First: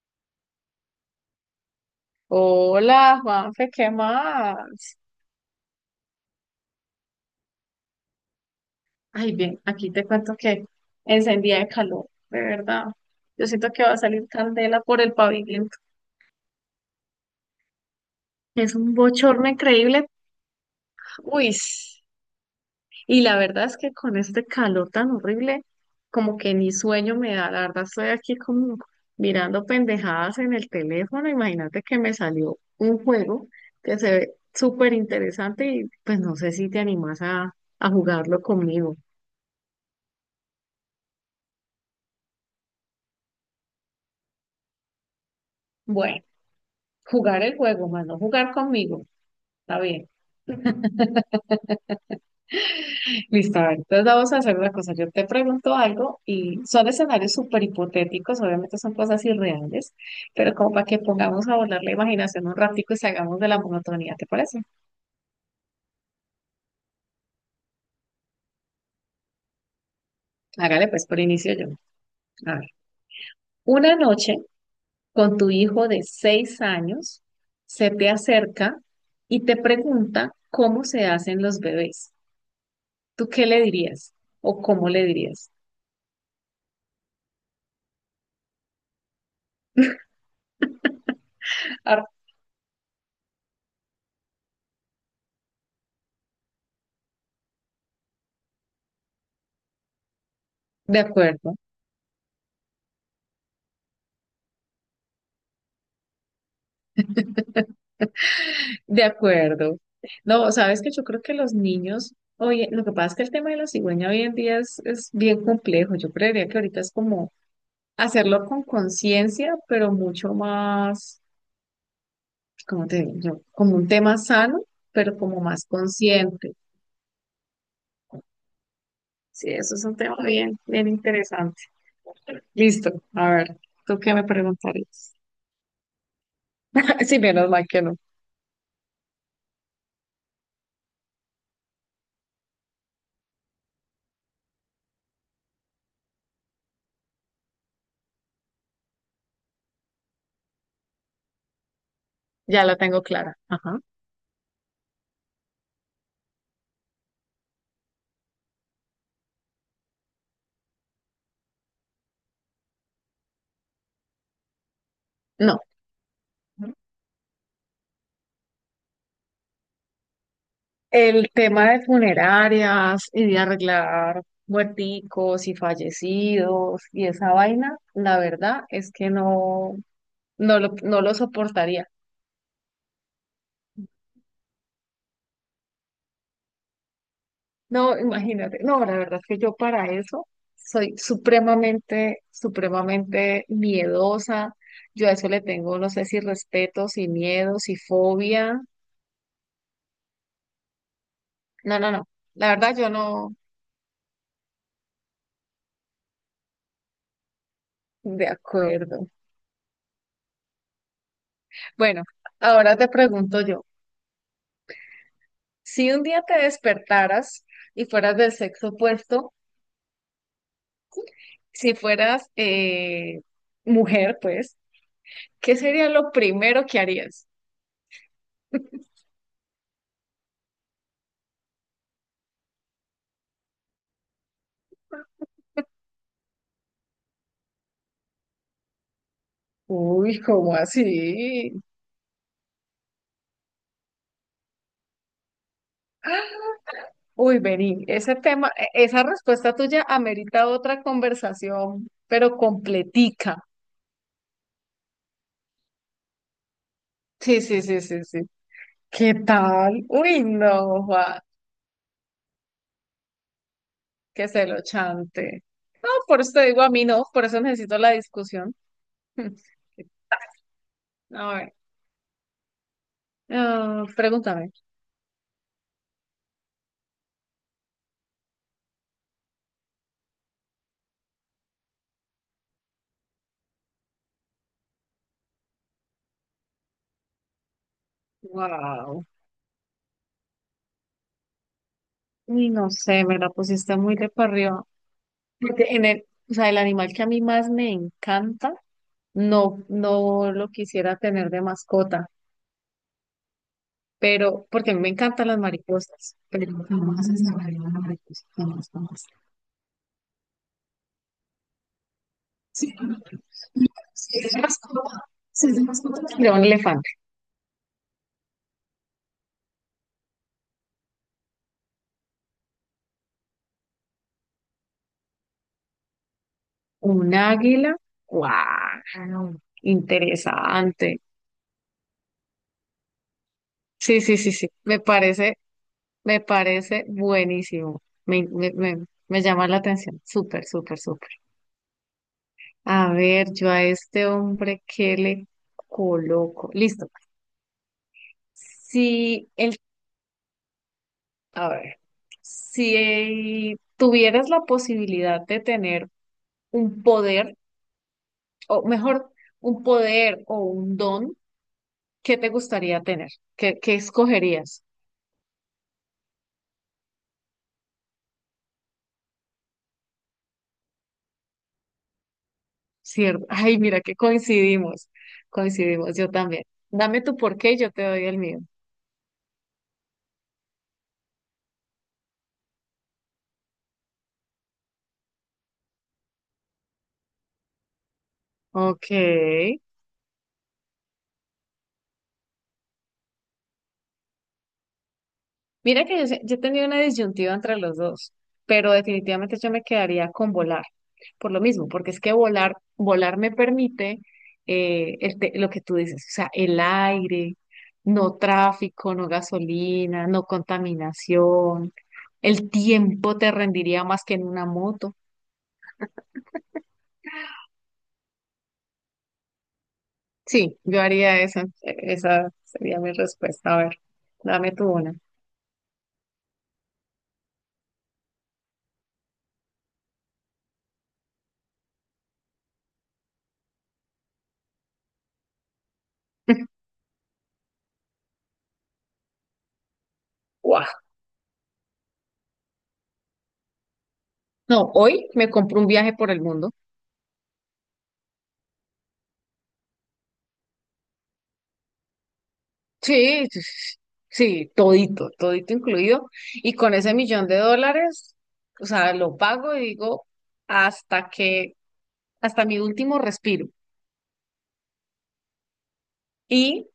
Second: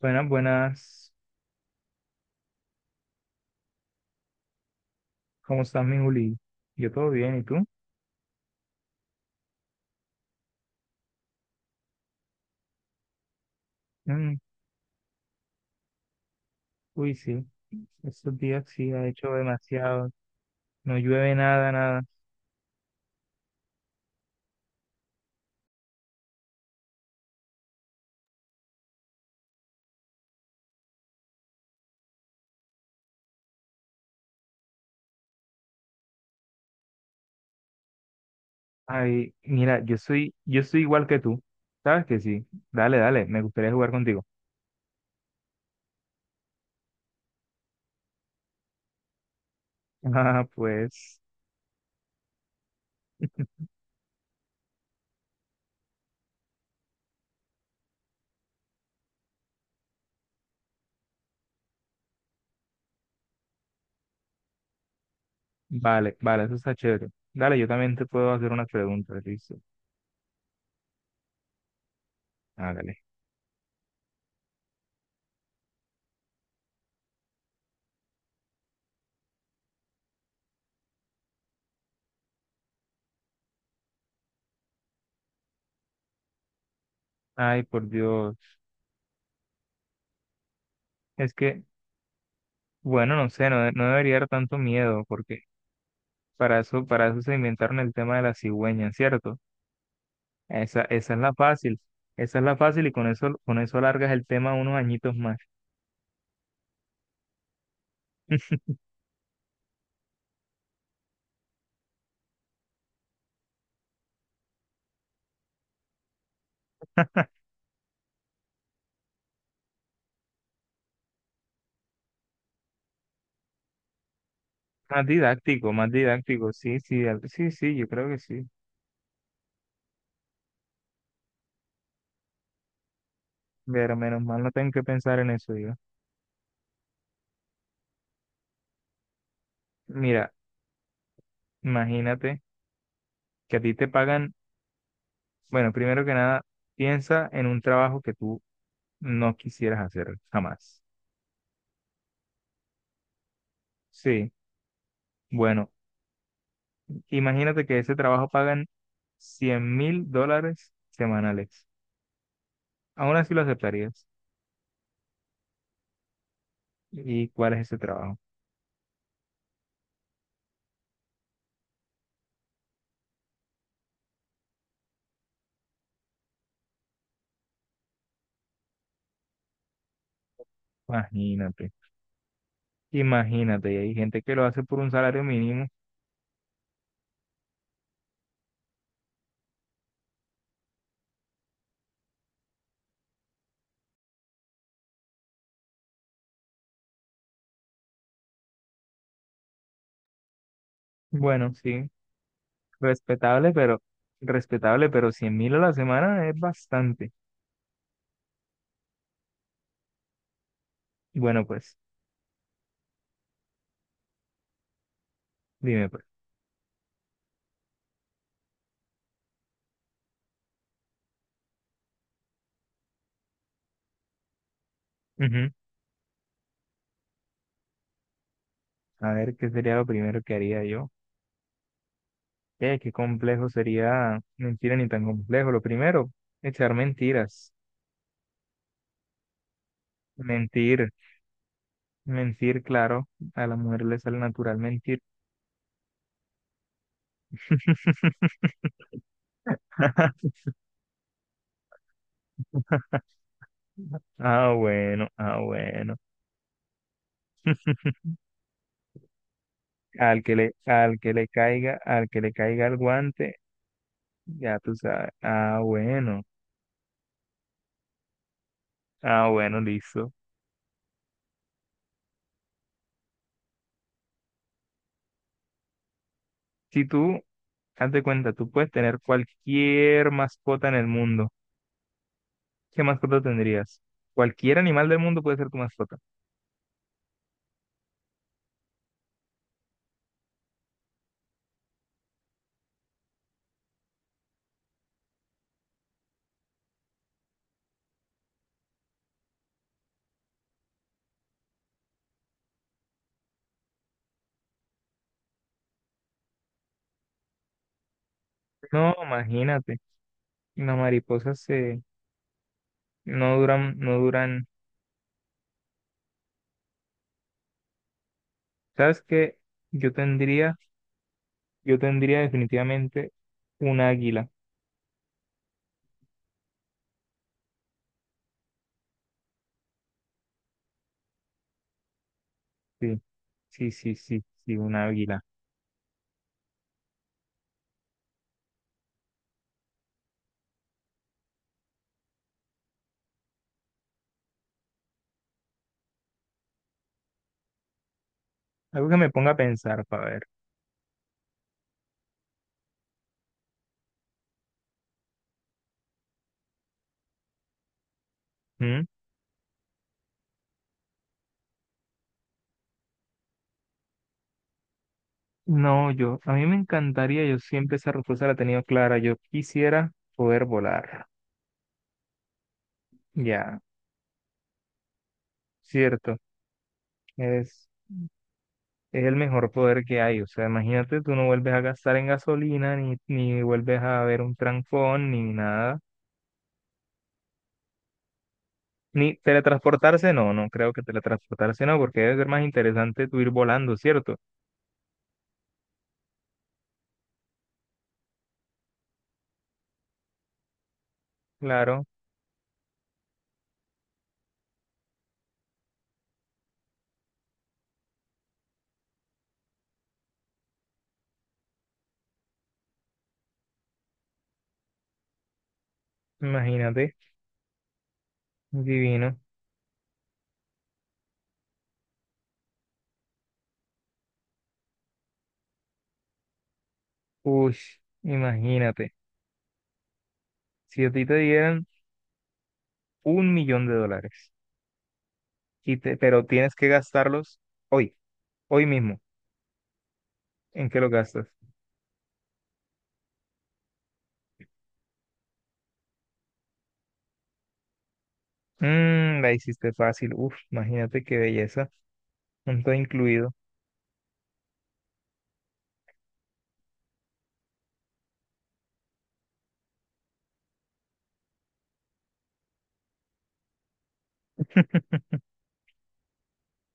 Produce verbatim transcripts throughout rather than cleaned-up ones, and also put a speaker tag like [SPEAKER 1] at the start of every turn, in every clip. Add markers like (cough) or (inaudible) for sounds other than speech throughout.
[SPEAKER 1] Buenas, buenas.
[SPEAKER 2] Hola, Juanfe, ¿qué más?
[SPEAKER 1] ¿Cómo estás, mi Juli? Yo todo bien, ¿y tú?
[SPEAKER 2] Ay, bien, aquí te cuento que encendía de calor, de verdad. Yo siento que va a salir
[SPEAKER 1] Mm,
[SPEAKER 2] candela por el pavimento.
[SPEAKER 1] uy, sí. Estos días
[SPEAKER 2] Es
[SPEAKER 1] sí
[SPEAKER 2] un
[SPEAKER 1] ha hecho
[SPEAKER 2] bochorno increíble.
[SPEAKER 1] demasiado. No llueve
[SPEAKER 2] Uy,
[SPEAKER 1] nada,
[SPEAKER 2] s-
[SPEAKER 1] nada.
[SPEAKER 2] y la verdad es que con este calor tan horrible, como que ni sueño me da. La verdad, estoy aquí como mirando pendejadas en el teléfono. Imagínate que me salió un juego que se ve súper interesante y pues no sé si te animas a, a jugarlo conmigo.
[SPEAKER 1] Ay, mira, yo soy, yo soy igual que tú. ¿Sabes que sí? Dale, dale, me gustaría jugar contigo.
[SPEAKER 2] Bueno. Jugar el juego, mano, jugar conmigo. Está bien.
[SPEAKER 1] (laughs) Ah, pues,
[SPEAKER 2] Listo, a ver. Entonces vamos a hacer una cosa. Yo te pregunto algo y son escenarios súper hipotéticos, obviamente son cosas irreales, pero como para que pongamos a volar la imaginación un ratico y salgamos de la monotonía, ¿te parece?
[SPEAKER 1] vale, vale, eso está chévere. Dale, yo también te puedo hacer unas preguntas, listo.
[SPEAKER 2] Hágale pues por inicio yo. A ver.
[SPEAKER 1] Hágale.
[SPEAKER 2] Una noche con tu hijo de seis años se te acerca y te pregunta cómo se hacen los bebés. ¿Tú qué le dirías? ¿O cómo le dirías?
[SPEAKER 1] Ay, por Dios. Es que,
[SPEAKER 2] Ah,
[SPEAKER 1] bueno, no sé, no, de- no debería dar tanto miedo, porque para eso, para eso se inventaron el tema de la cigüeña, ¿cierto? Esa,
[SPEAKER 2] de
[SPEAKER 1] esa es la
[SPEAKER 2] acuerdo.
[SPEAKER 1] fácil, esa es la fácil y con eso, con eso alargas el tema unos añitos más.
[SPEAKER 2] De acuerdo. No, sabes que yo creo que los niños, oye, lo que pasa es que el tema de la cigüeña hoy en día es, es bien complejo. Yo creería que ahorita es como hacerlo con conciencia, pero mucho más, ¿cómo te digo yo? Como un tema sano,
[SPEAKER 1] Más
[SPEAKER 2] pero como más
[SPEAKER 1] didáctico, más didáctico,
[SPEAKER 2] consciente.
[SPEAKER 1] sí, sí, al- sí, sí, yo creo que sí.
[SPEAKER 2] Sí, eso es un tema bien, bien interesante. Listo. A ver,
[SPEAKER 1] Pero
[SPEAKER 2] ¿tú qué
[SPEAKER 1] menos
[SPEAKER 2] me
[SPEAKER 1] mal no tengo que
[SPEAKER 2] preguntarías?
[SPEAKER 1] pensar en eso yo.
[SPEAKER 2] (laughs) Sí, menos mal que no.
[SPEAKER 1] Mira, imagínate que a ti te pagan, bueno, primero que nada, piensa en un trabajo que tú no quisieras hacer jamás.
[SPEAKER 2] Ya la tengo clara. Ajá.
[SPEAKER 1] Sí, bueno, imagínate que ese trabajo pagan cien mil dólares semanales. Aún así lo aceptarías.
[SPEAKER 2] No.
[SPEAKER 1] ¿Y cuál es ese trabajo?
[SPEAKER 2] El tema de funerarias y de arreglar muerticos y fallecidos y esa vaina, la verdad es que no, no lo, no lo
[SPEAKER 1] Imagínate.
[SPEAKER 2] soportaría.
[SPEAKER 1] Imagínate, y hay gente que lo hace por un salario mínimo.
[SPEAKER 2] No, imagínate, no, la verdad es que yo para eso soy supremamente, supremamente miedosa. Yo a eso le tengo, no sé si respeto, si miedo, si fobia.
[SPEAKER 1] Bueno,
[SPEAKER 2] No,
[SPEAKER 1] sí,
[SPEAKER 2] no, no. La verdad yo no,
[SPEAKER 1] respetable, pero respetable, pero cien mil a la semana es bastante.
[SPEAKER 2] de acuerdo.
[SPEAKER 1] Bueno, pues,
[SPEAKER 2] Bueno, ahora te pregunto yo.
[SPEAKER 1] dime
[SPEAKER 2] Si un
[SPEAKER 1] pues.
[SPEAKER 2] día te despertaras y fueras del sexo opuesto, si fueras eh, mujer, pues,
[SPEAKER 1] Ujú.
[SPEAKER 2] ¿qué sería lo primero que harías?
[SPEAKER 1] A ver, ¿qué sería lo primero que haría yo? Eh, qué complejo sería, mentira ni tan complejo. Lo primero, echar mentiras.
[SPEAKER 2] Uy, ¿cómo
[SPEAKER 1] Mentir,
[SPEAKER 2] así?
[SPEAKER 1] mentir, claro. A la mujer le sale natural mentir.
[SPEAKER 2] (gasps) Uy, vení, ese tema, e-
[SPEAKER 1] (laughs)
[SPEAKER 2] esa respuesta tuya amerita otra conversación, pero completica.
[SPEAKER 1] Ah, bueno, ah, bueno.
[SPEAKER 2] Sí, sí, sí, sí, sí. ¿Qué tal?
[SPEAKER 1] Al
[SPEAKER 2] Uy,
[SPEAKER 1] que le,
[SPEAKER 2] no,
[SPEAKER 1] al que
[SPEAKER 2] Juan,
[SPEAKER 1] le caiga, al que le caiga el guante,
[SPEAKER 2] que se
[SPEAKER 1] ya
[SPEAKER 2] lo
[SPEAKER 1] tú sabes.
[SPEAKER 2] chante.
[SPEAKER 1] Ah,
[SPEAKER 2] No, por
[SPEAKER 1] bueno.
[SPEAKER 2] eso te digo a mí no, por eso necesito la discusión.
[SPEAKER 1] Ah, bueno,
[SPEAKER 2] (laughs)
[SPEAKER 1] listo.
[SPEAKER 2] A ver, ah, pregúntame.
[SPEAKER 1] Si tú, haz de cuenta, tú puedes tener cualquier mascota en el mundo. ¿Qué mascota tendrías? Cualquier animal del mundo puede ser tu mascota.
[SPEAKER 2] Wow. Uy, no sé, me la pusiste muy de para arriba. Porque en el, o sea, el animal que a mí más me encanta, no, no lo quisiera tener de mascota, pero porque a mí me encantan las mariposas, pero jamás encerraría una mariposa, jamás,
[SPEAKER 1] No,
[SPEAKER 2] jamás.
[SPEAKER 1] imagínate. Las mariposas se,
[SPEAKER 2] Sí,
[SPEAKER 1] no duran, no
[SPEAKER 2] si es de
[SPEAKER 1] duran.
[SPEAKER 2] mascota, si es de mascota, tendría un elefante,
[SPEAKER 1] ¿Sabes qué? Yo tendría, yo tendría definitivamente un águila.
[SPEAKER 2] un águila, wow, interesante.
[SPEAKER 1] Sí, sí, sí,
[SPEAKER 2] Sí, sí,
[SPEAKER 1] sí,
[SPEAKER 2] sí, sí,
[SPEAKER 1] sí, un
[SPEAKER 2] me
[SPEAKER 1] águila.
[SPEAKER 2] parece. Me parece buenísimo. Me, me, me- me llama la atención. Súper, súper, súper. A ver, yo a este hombre, ¿qué le coloco? Listo.
[SPEAKER 1] Algo que me
[SPEAKER 2] Si
[SPEAKER 1] ponga a
[SPEAKER 2] el,
[SPEAKER 1] pensar para
[SPEAKER 2] a ver, si tuvieras la posibilidad de tener un poder, o
[SPEAKER 1] ver.
[SPEAKER 2] mejor, un poder o un don, ¿qué te gustaría tener? ¿Qué, qué escogerías?
[SPEAKER 1] No, yo, a mí me encantaría, yo siempre esa respuesta la he tenido clara, yo quisiera poder volar,
[SPEAKER 2] ¿Cierto? Ay,
[SPEAKER 1] ya,
[SPEAKER 2] mira que coincidimos. Coincidimos, yo
[SPEAKER 1] cierto,
[SPEAKER 2] también. Dame tu porqué y
[SPEAKER 1] es,
[SPEAKER 2] yo te doy el mío.
[SPEAKER 1] es el mejor poder que hay, o sea, imagínate, tú no vuelves a gastar en gasolina, ni, ni vuelves a ver un trancón, ni nada, ni
[SPEAKER 2] Ok.
[SPEAKER 1] teletransportarse, no, no creo que teletransportarse no, porque debe ser más interesante tú ir volando, ¿cierto?
[SPEAKER 2] Mira que yo, se- yo tenía una disyuntiva entre los dos, pero definitivamente yo me quedaría con volar, por lo mismo,
[SPEAKER 1] Claro,
[SPEAKER 2] porque es que volar, volar me permite eh, el te- lo que tú dices, o sea, el aire, no tráfico, no gasolina, no contaminación, el tiempo te rendiría más que en una moto.
[SPEAKER 1] imagínate, divino,
[SPEAKER 2] Sí, yo haría eso, esa sería mi respuesta. A ver, dame tu una.
[SPEAKER 1] uy, imagínate, si a ti te dieran un millón de dólares. Y te- pero tienes
[SPEAKER 2] (laughs)
[SPEAKER 1] que gastarlos hoy, hoy mismo. ¿En qué
[SPEAKER 2] Guau.
[SPEAKER 1] lo gastas?
[SPEAKER 2] No, hoy me compro un viaje por el mundo.
[SPEAKER 1] Mm, la hiciste fácil. Uf, imagínate qué belleza. Un todo
[SPEAKER 2] Sí,
[SPEAKER 1] incluido.
[SPEAKER 2] sí, sí, sí, todito, todito incluido. Y con ese millón de dólares, o sea, lo pago y digo hasta que, hasta mi último respiro.
[SPEAKER 1] (laughs)
[SPEAKER 2] Y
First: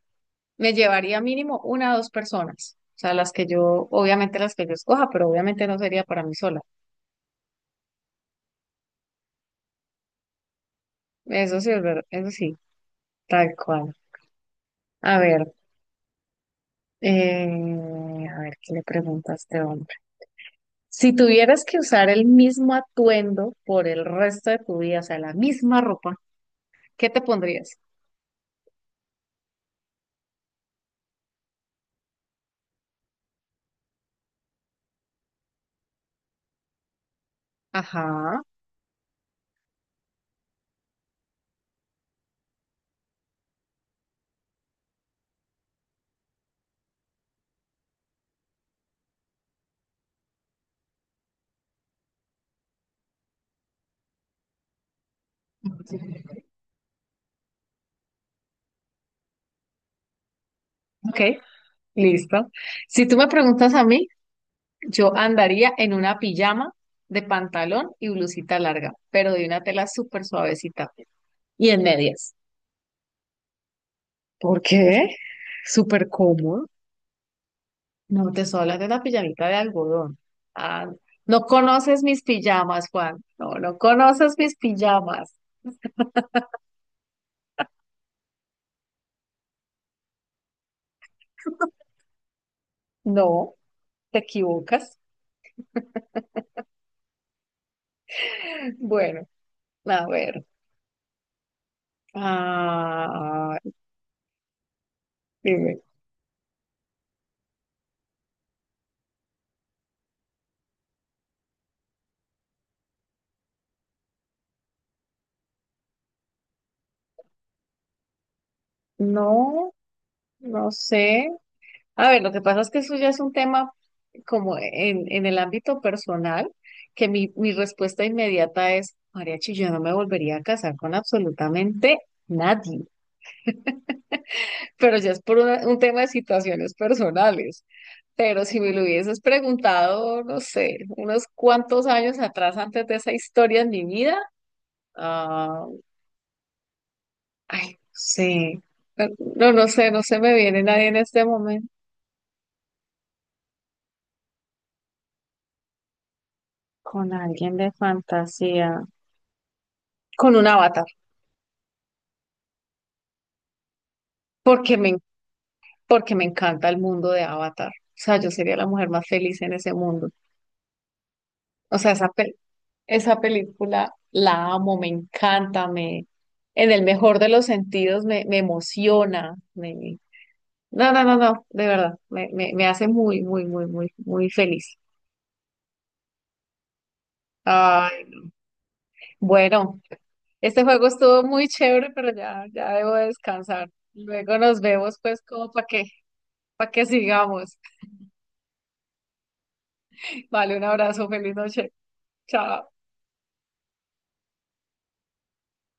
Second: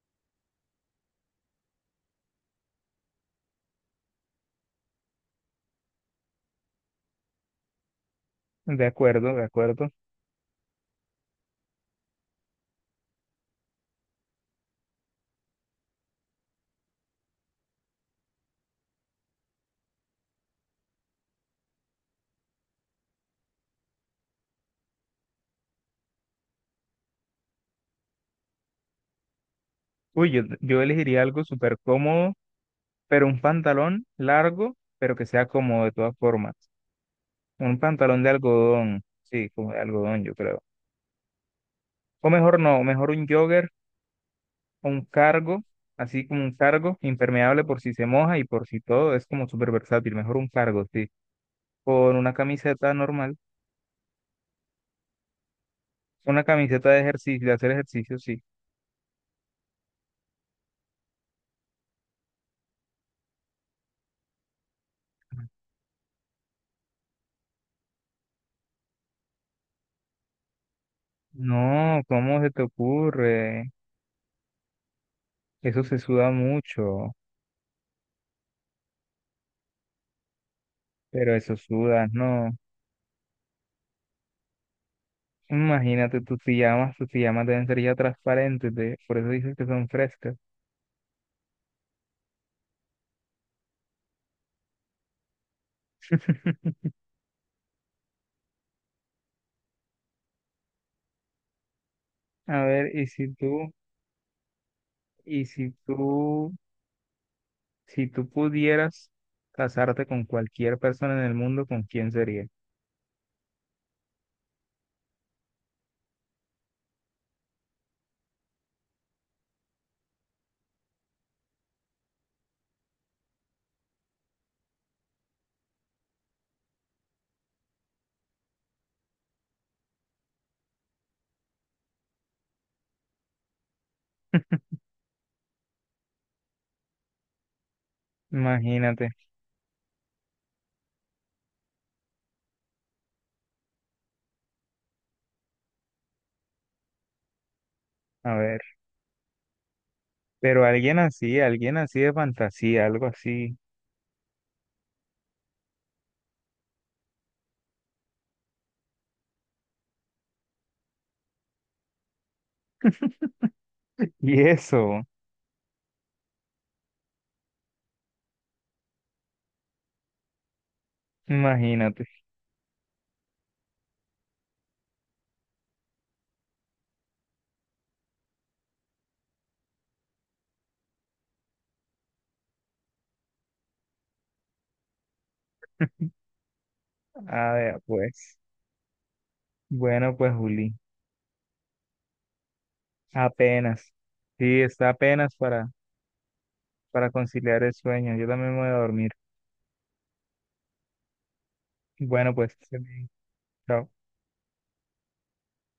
[SPEAKER 2] me llevaría mínimo una o dos personas. O sea, las que yo, obviamente las que yo escoja, pero obviamente no sería para mí sola.
[SPEAKER 1] De acuerdo, de acuerdo.
[SPEAKER 2] Eso sí, es verdad, eso sí, tal cual. A ver, eh, a ver, ¿qué le pregunta a este hombre? Si tuvieras que usar el mismo atuendo por el resto de tu vida, o sea, la misma ropa, ¿qué te pondrías?
[SPEAKER 1] Uy, yo, yo elegiría algo súper cómodo, pero un pantalón largo, pero que sea cómodo de todas formas. Un pantalón de
[SPEAKER 2] Ajá.
[SPEAKER 1] algodón, sí, como de algodón, yo creo. O mejor no, mejor un jogger o un cargo, así como un cargo impermeable por si se moja y por si todo, es como súper versátil. Mejor un cargo, sí. Con una camiseta normal, una camiseta de ejercicio, de hacer ejercicio, sí.
[SPEAKER 2] Ok, listo. Si tú me preguntas a mí, yo andaría en una pijama de pantalón y blusita larga, pero de una tela súper suavecita y en
[SPEAKER 1] No,
[SPEAKER 2] medias.
[SPEAKER 1] ¿cómo se te ocurre?
[SPEAKER 2] ¿Por qué?
[SPEAKER 1] Eso se
[SPEAKER 2] Súper
[SPEAKER 1] suda
[SPEAKER 2] cómodo.
[SPEAKER 1] mucho,
[SPEAKER 2] No, te estoy hablando de una pijamita de algodón. Ah,
[SPEAKER 1] pero
[SPEAKER 2] no
[SPEAKER 1] eso
[SPEAKER 2] conoces
[SPEAKER 1] sudas,
[SPEAKER 2] mis
[SPEAKER 1] no.
[SPEAKER 2] pijamas, Juan. No, no conoces mis pijamas.
[SPEAKER 1] Imagínate tus pijamas, tus pijamas deben ser ya transparentes, de- por eso dices que son frescas.
[SPEAKER 2] No, te equivocas.
[SPEAKER 1] (laughs)
[SPEAKER 2] Bueno, a ver.
[SPEAKER 1] A ver, y si
[SPEAKER 2] Ah,
[SPEAKER 1] tú, y si
[SPEAKER 2] dime.
[SPEAKER 1] tú, si tú pudieras casarte con cualquier persona en el mundo, ¿con quién sería?
[SPEAKER 2] No. No sé. A ver, lo que pasa es que eso ya es un tema como en, en el ámbito personal, que mi, mi respuesta inmediata es, mariachi, yo no me volvería a casar con absolutamente nadie. Pero ya es por una- un tema de situaciones personales. Pero si me lo
[SPEAKER 1] Imagínate,
[SPEAKER 2] hubieses preguntado, no sé, unos cuantos años atrás antes de esa historia en mi vida, ah, ay, no
[SPEAKER 1] a ver,
[SPEAKER 2] sé. No, no sé, no se me viene
[SPEAKER 1] pero
[SPEAKER 2] nadie en
[SPEAKER 1] alguien
[SPEAKER 2] este
[SPEAKER 1] así,
[SPEAKER 2] momento.
[SPEAKER 1] alguien así de fantasía, algo así.
[SPEAKER 2] Con alguien de fantasía. Con una bata.
[SPEAKER 1] (laughs) Y
[SPEAKER 2] porque me,
[SPEAKER 1] eso.
[SPEAKER 2] porque me encanta el mundo de Avatar. O sea, yo sería la mujer más feliz en ese mundo. O sea,
[SPEAKER 1] Imagínate.
[SPEAKER 2] esa, pel- esa película la amo, me encanta, me, en el mejor de los sentidos me, me emociona. Me, no, no, no, no, de verdad, me, me, me hace muy, muy, muy, muy, muy feliz.
[SPEAKER 1] A ver,
[SPEAKER 2] Ay,
[SPEAKER 1] pues.
[SPEAKER 2] bueno,
[SPEAKER 1] Bueno, pues,
[SPEAKER 2] este
[SPEAKER 1] Juli.
[SPEAKER 2] juego estuvo muy chévere, pero ya, ya debo descansar.
[SPEAKER 1] Apenas.
[SPEAKER 2] Luego
[SPEAKER 1] Sí,
[SPEAKER 2] nos
[SPEAKER 1] está
[SPEAKER 2] vemos, pues,
[SPEAKER 1] apenas
[SPEAKER 2] como para
[SPEAKER 1] para,
[SPEAKER 2] que, para que
[SPEAKER 1] para
[SPEAKER 2] sigamos.
[SPEAKER 1] conciliar el sueño. Yo también me voy a dormir.
[SPEAKER 2] Vale, un abrazo, feliz noche.
[SPEAKER 1] Bueno, pues, que
[SPEAKER 2] Chao.
[SPEAKER 1] estés bien. Chao.